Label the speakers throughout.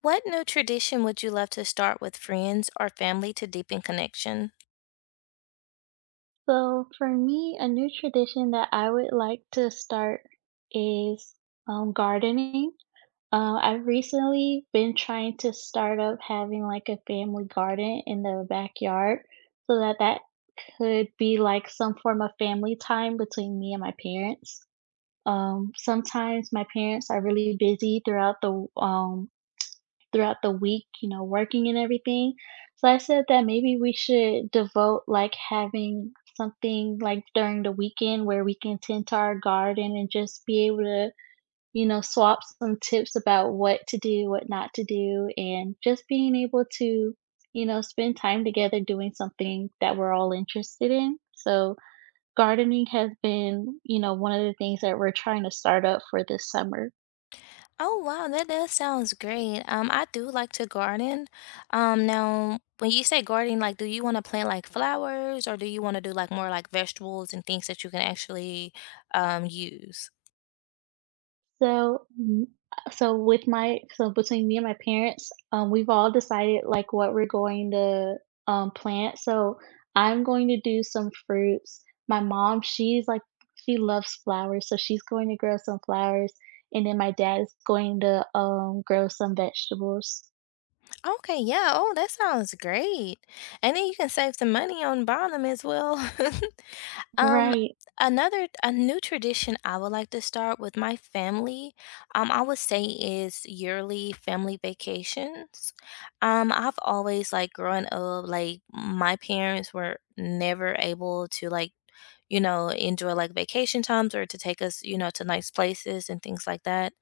Speaker 1: What new tradition would you love to start with friends or family to deepen connection?
Speaker 2: So for me, a new tradition that I would like to start is gardening. I've recently been trying to start up having like a family garden in the backyard so that could be like some form of family time between me and my parents. Sometimes my parents are really busy throughout the week, you know, working and everything. So I said that maybe we should devote like having something like during the weekend where we can tend to our garden and just be able to, you know, swap some tips about what to do, what not to do, and just being able to, you know, spend time together doing something that we're all interested in. So gardening has been, you know, one of the things that we're trying to start up for this summer.
Speaker 1: Oh wow, that does sounds great. I do like to garden. Now when you say gardening, do you want to plant like flowers or do you want to do like more like vegetables and things that you can actually use?
Speaker 2: So, mm, so between me and my parents, we've all decided like what we're going to plant. So I'm going to do some fruits. My mom, she loves flowers, so she's going to grow some flowers, and then my dad is going to grow some vegetables.
Speaker 1: Okay, yeah. Oh, that sounds great. And then you can save some money on buying them as well. Um,
Speaker 2: Right.
Speaker 1: another A new tradition I would like to start with my family, I would say is yearly family vacations. I've always like growing up, like my parents were never able to like, you know, enjoy like vacation times or to take us, you know, to nice places and things like that.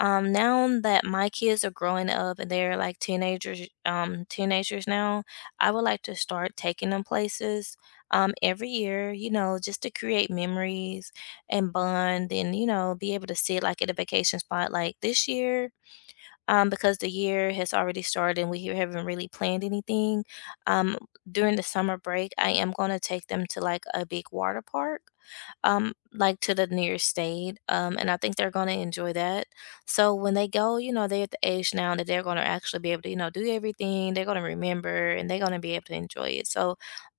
Speaker 1: Now that my kids are growing up and they're like teenagers now, I would like to start taking them places, every year, you know, just to create memories and bond and, you know, be able to sit like at a vacation spot like this year. Because the year has already started and we here haven't really planned anything. Um, during the summer break, I am going to take them to like a big water park like to the nearest state. And I think they're going to enjoy that. So when they go, you know, they're at the age now that they're going to actually be able to, you know, do everything. They're going to remember and they're going to be able to enjoy it. So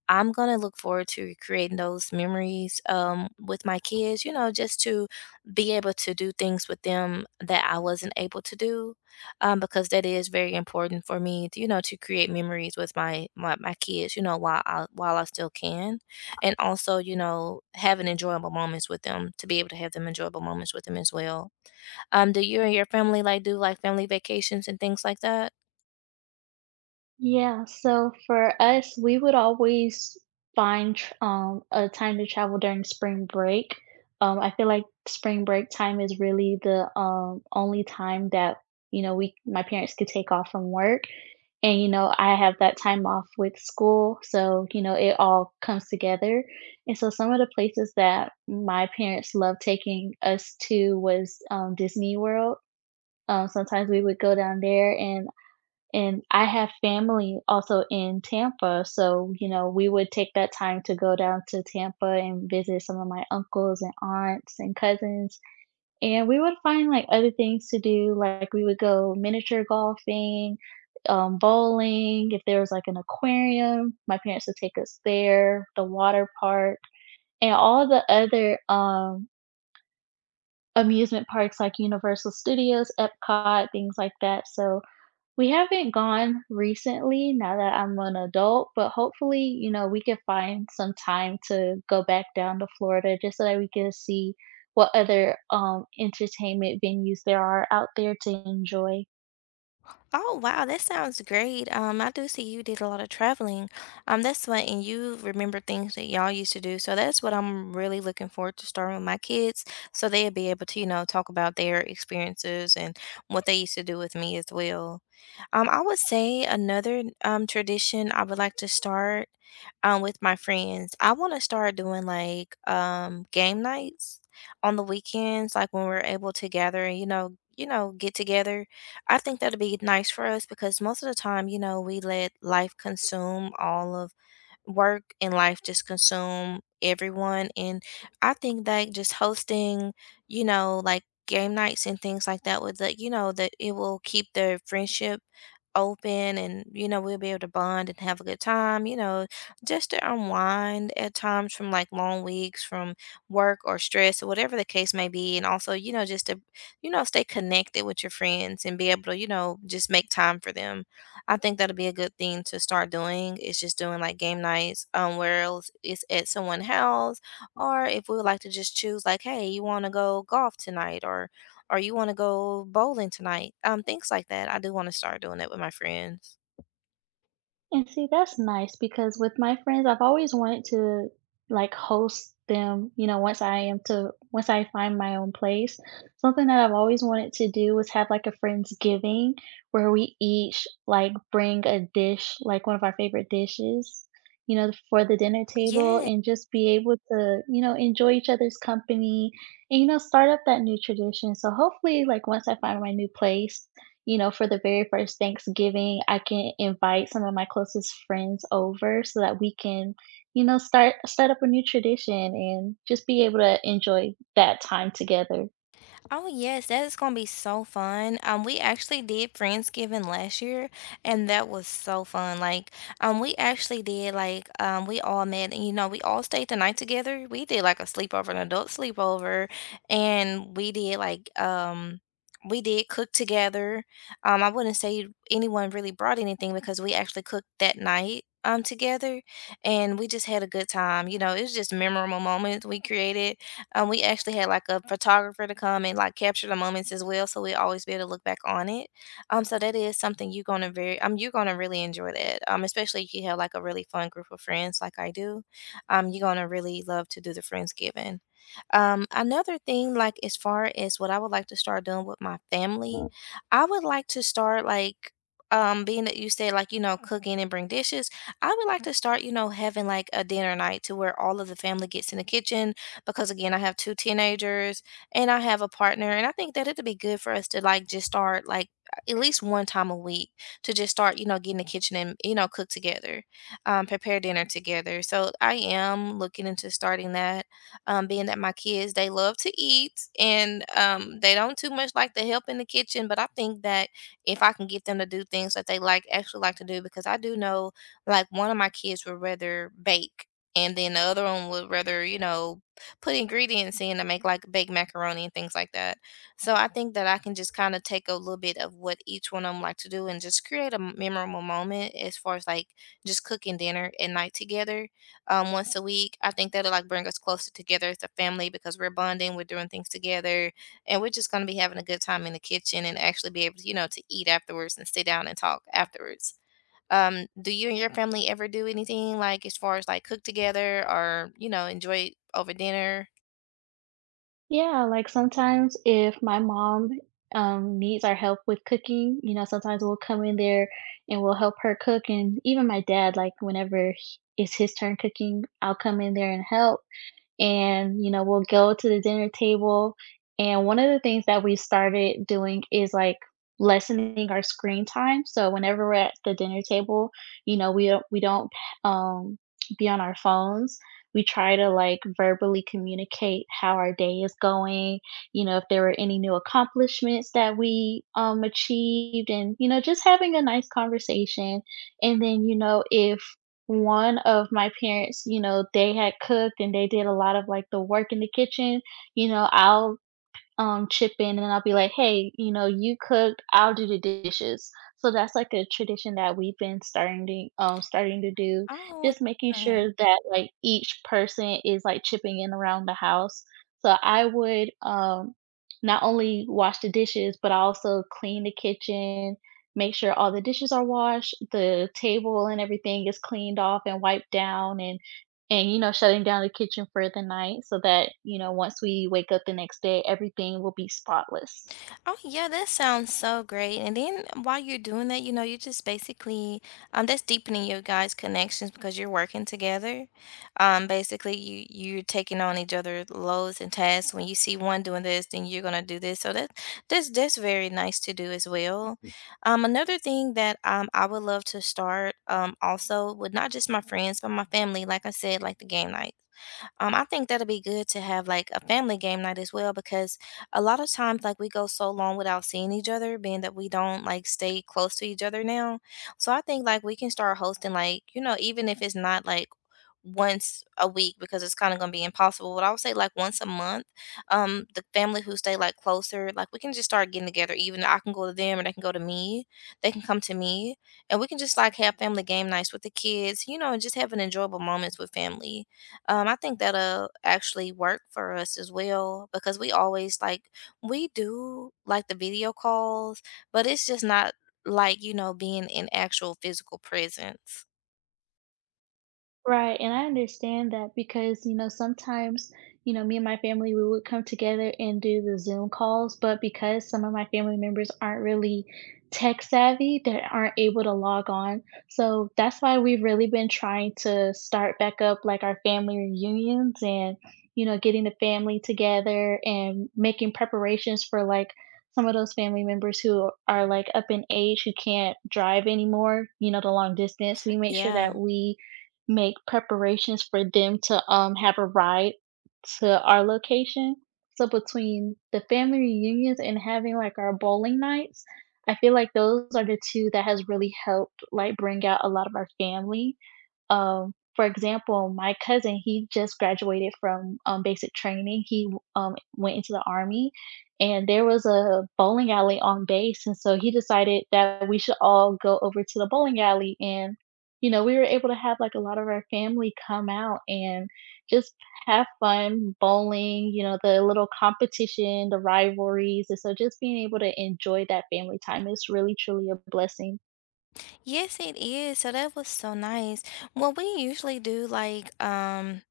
Speaker 1: I'm going to look forward to creating those memories with my kids, you know, just to be able to do things with them that I wasn't able to do because that is very important for me, to, you know, to create memories with my kids, you know, while I still can and also, you know, having enjoyable moments with them to be able to have them enjoyable moments with them as well. Do you and your family like do like family vacations and things like that?
Speaker 2: Yeah, so for us, we would always find a time to travel during spring break. I feel like spring break time is really the only time that, you know, we my parents could take off from work, and you know I have that time off with school, so you know it all comes together. And so some of the places that my parents loved taking us to was, Disney World. Sometimes we would go down there and I have family also in Tampa, so, you know, we would take that time to go down to Tampa and visit some of my uncles and aunts and cousins, and we would find, like, other things to do. Like, we would go miniature golfing, bowling, if there was, like, an aquarium, my parents would take us there, the water park, and all the other, amusement parks like Universal Studios, Epcot, things like that. So we haven't gone recently now that I'm an adult, but hopefully, you know, we can find some time to go back down to Florida just so that we can see what other entertainment venues there are out there to enjoy.
Speaker 1: Oh wow, that sounds great. I do see you did a lot of traveling. That's fun, and you remember things that y'all used to do. So that's what I'm really looking forward to starting with my kids, so they'll be able to, you know, talk about their experiences and what they used to do with me as well. I would say another tradition I would like to start with my friends. I want to start doing like game nights on the weekends, like when we're able to gather and get together. I think that'd be nice for us because most of the time, you know, we let life consume all of work and life just consume everyone. And I think that just hosting, you know, like game nights and things like that would like, you know that it will keep their friendship open and you know we'll be able to bond and have a good time you know just to unwind at times from like long weeks from work or stress or whatever the case may be, and also you know just to you know stay connected with your friends and be able to you know just make time for them. I think that'll be a good thing to start doing is just doing like game nights, where else it's at someone's house, or if we would like to just choose like, hey, you want to go golf tonight, or you want to go bowling tonight, things like that. I do want to start doing that with my friends.
Speaker 2: And see, that's nice because with my friends, I've always wanted to like host them, you know, once I find my own place. Something that I've always wanted to do was have like a friends giving where we each like bring a dish, like one of our favorite dishes, you know, for the dinner table
Speaker 1: Yeah.
Speaker 2: and just be able to, you know, enjoy each other's company, and you know, start up that new tradition. So hopefully like once I find my new place, you know, for the very first Thanksgiving, I can invite some of my closest friends over so that we can, you know, start up a new tradition and just be able to enjoy that time together.
Speaker 1: Oh yes, that is gonna be so fun. We actually did Friendsgiving last year, and that was so fun. We actually did like we all met, and you know, we all stayed the night together. We did like a sleepover, an adult sleepover, and we did like we did cook together. I wouldn't say anyone really brought anything because we actually cooked that night. Together, and we just had a good time. You know, it was just memorable moments we created. We actually had like a photographer to come and like capture the moments as well, so we always be able to look back on it. So that is something you're gonna very you're gonna really enjoy that. Especially if you have like a really fun group of friends like I do. You're gonna really love to do the Friendsgiving. Another thing, like as far as what I would like to start doing with my family, I would like to start like being that you said like you know cooking and bring dishes, I would like to start you know having like a dinner night to where all of the family gets in the kitchen, because again, I have two teenagers and I have a partner, and I think that it'd be good for us to like just start like at least one time a week to just start, you know, get in the kitchen and you know cook together, prepare dinner together. So I am looking into starting that, being that my kids they love to eat and they don't too much like to help in the kitchen, but I think that if I can get them to do things that they like actually like to do, because I do know like one of my kids would rather bake, and then the other one would rather you know put ingredients in to make like baked macaroni and things like that. So I think that I can just kind of take a little bit of what each one of them like to do and just create a memorable moment as far as like just cooking dinner at night together once a week. I think that'll like bring us closer together as a family because we're bonding, we're doing things together, and we're just going to be having a good time in the kitchen and actually be able to, you know, to eat afterwards and sit down and talk afterwards. Do you and your family ever do anything like as far as like cook together or, you know, enjoy over dinner?
Speaker 2: Yeah, like sometimes if my mom needs our help with cooking, you know, sometimes we'll come in there and we'll help her cook. And even my dad, like whenever it's his turn cooking, I'll come in there and help, and you know we'll go to the dinner table. And one of the things that we started doing is like lessening our screen time, so whenever we're at the dinner table, you know, we don't um be on our phones. We try to like verbally communicate how our day is going, you know, if there were any new accomplishments that we achieved, and you know, just having a nice conversation. And then, you know, if one of my parents, you know, they had cooked and they did a lot of, like, the work in the kitchen, you know, I'll, chip in, and I'll be like, "Hey, you know, you cook, I'll do the dishes." So that's like a tradition that we've been starting to do,
Speaker 1: Oh,
Speaker 2: just making
Speaker 1: yeah.
Speaker 2: sure that like each person is like chipping in around the house. So I would, not only wash the dishes, but I also clean the kitchen, make sure all the dishes are washed, the table and everything is cleaned off and wiped down, and, you know, shutting down the kitchen for the night so that, you know, once we wake up the next day, everything will be spotless.
Speaker 1: Oh, yeah, that sounds so great. And then while you're doing that, you know, you're just basically that's deepening your guys' connections because you're working together. Basically you're taking on each other's loads and tasks. When you see one doing this, then you're gonna do this. So that's very nice to do as well. Another thing that I would love to start also with not just my friends but my family, like I said, like the game night. I think that'll be good to have like a family game night as well, because a lot of times like we go so long without seeing each other, being that we don't like stay close to each other now. So I think like we can start hosting like, you know, even if it's not like once a week because it's kind of going to be impossible, but I would say like once a month. The family who stay like closer, like we can just start getting together. Even I can go to them, or they can go to me. They can come to me, and we can just like have family game nights with the kids, you know, and just having enjoyable moments with family. I think that'll actually work for us as well because we always like we do like the video calls, but it's just not like you know being in actual physical presence.
Speaker 2: Right, and I understand that because, you know, sometimes, you know, me and my family, we would come together and do the Zoom calls, but because some of my family members aren't really tech savvy, they aren't able to log on. So that's why we've really been trying to start back up like our family reunions and, you know, getting the family together and making preparations for like some of those family members who are like up in age who can't drive anymore, you know, the long distance. We make sure that
Speaker 1: Yeah.
Speaker 2: we make preparations for them to have a ride to our location. So between the family reunions and having like our bowling nights, I feel like those are the two that has really helped like bring out a lot of our family. For example, my cousin, he just graduated from, basic training. He, went into the army, and there was a bowling alley on base, and so he decided that we should all go over to the bowling alley. And you know, we were able to have like a lot of our family come out and just have fun bowling. You know, the little competition, the rivalries, and so just being able to enjoy that family time is really truly a blessing.
Speaker 1: Yes, it is. So that was so nice. What we usually do,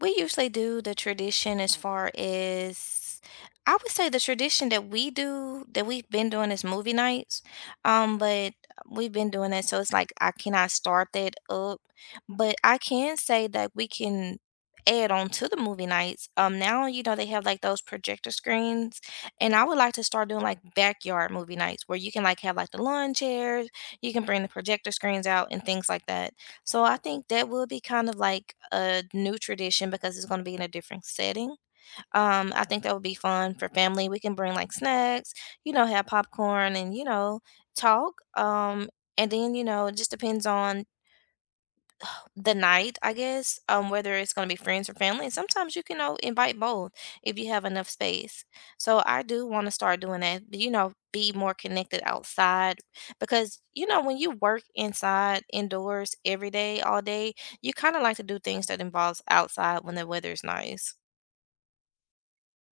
Speaker 1: we usually do the tradition as far as I would say the tradition that we do that we've been doing is movie nights. But we've been doing that, so it's like I cannot start that up. But I can say that we can add on to the movie nights. Now you know they have like those projector screens, and I would like to start doing like backyard movie nights where you can like have like the lawn chairs, you can bring the projector screens out and things like that. So I think that will be kind of like a new tradition because it's going to be in a different setting. I think that would be fun for family. We can bring like snacks, you know, have popcorn and, you know, talk. And then, you know, it just depends on the night, I guess, whether it's going to be friends or family. And sometimes you can you know, invite both if you have enough space. So I do want to start doing that, you know, be more connected outside because, you know, when you work inside, indoors, every day, all day, you kind of like to do things that involves outside when the weather is nice.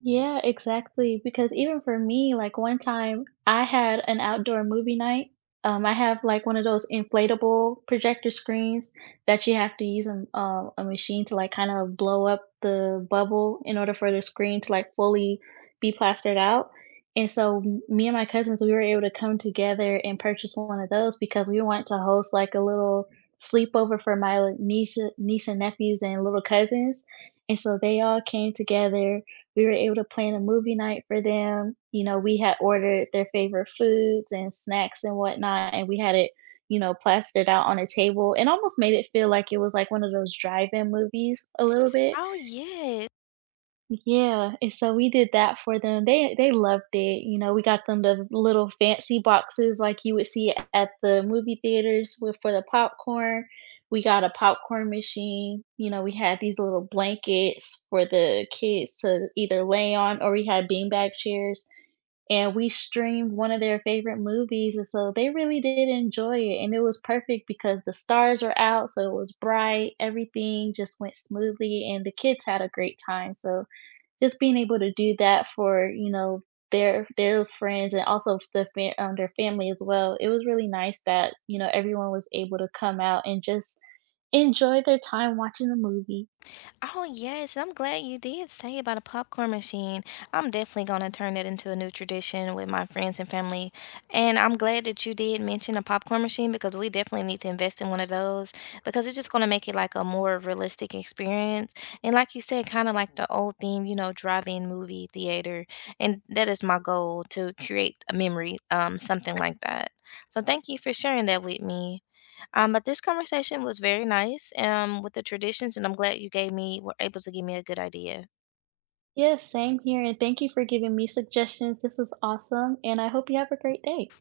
Speaker 2: Yeah, exactly, because even for me, like, one time I had an outdoor movie night. I have, like, one of those inflatable projector screens that you have to use a machine to, like, kind of blow up the bubble in order for the screen to, like, fully be plastered out, and so m me and my cousins, we were able to come together and purchase one of those because we wanted to host, like, a little sleepover for my, like, niece and nephews and little cousins, and so they all came together. We were able to plan a movie night for them. You know, we had ordered their favorite foods and snacks and whatnot, and we had it, you know, plastered out on a table and almost made it feel like it was like one of those drive-in movies a little bit.
Speaker 1: Oh, yes.
Speaker 2: Yeah, and so we did that for them. They loved it, you know, we got them the little fancy boxes like you would see at the movie theaters with for the popcorn. We got a popcorn machine, you know, we had these little blankets for the kids to either lay on, or we had beanbag chairs, and we streamed one of their favorite movies, and so they really did enjoy it. And it was perfect because the stars were out, so it was bright, everything just went smoothly and the kids had a great time. So just being able to do that for, you know, their friends and also the their family as well, it was really nice that, you know, everyone was able to come out and just enjoy their time watching the movie.
Speaker 1: Oh, yes. I'm glad you did say about a popcorn machine. I'm definitely going to turn that into a new tradition with my friends and family. And I'm glad that you did mention a popcorn machine because we definitely need to invest in one of those because it's just going to make it like a more realistic experience. And like you said, kind of like the old theme, you know, drive-in movie theater. And that is my goal to create a memory, something like that. So thank you for sharing that with me. But this conversation was very nice with the traditions, and I'm glad you gave me were able to give me a good idea.
Speaker 2: Yeah, same here. And thank you for giving me suggestions. This was awesome. And I hope you have a great day.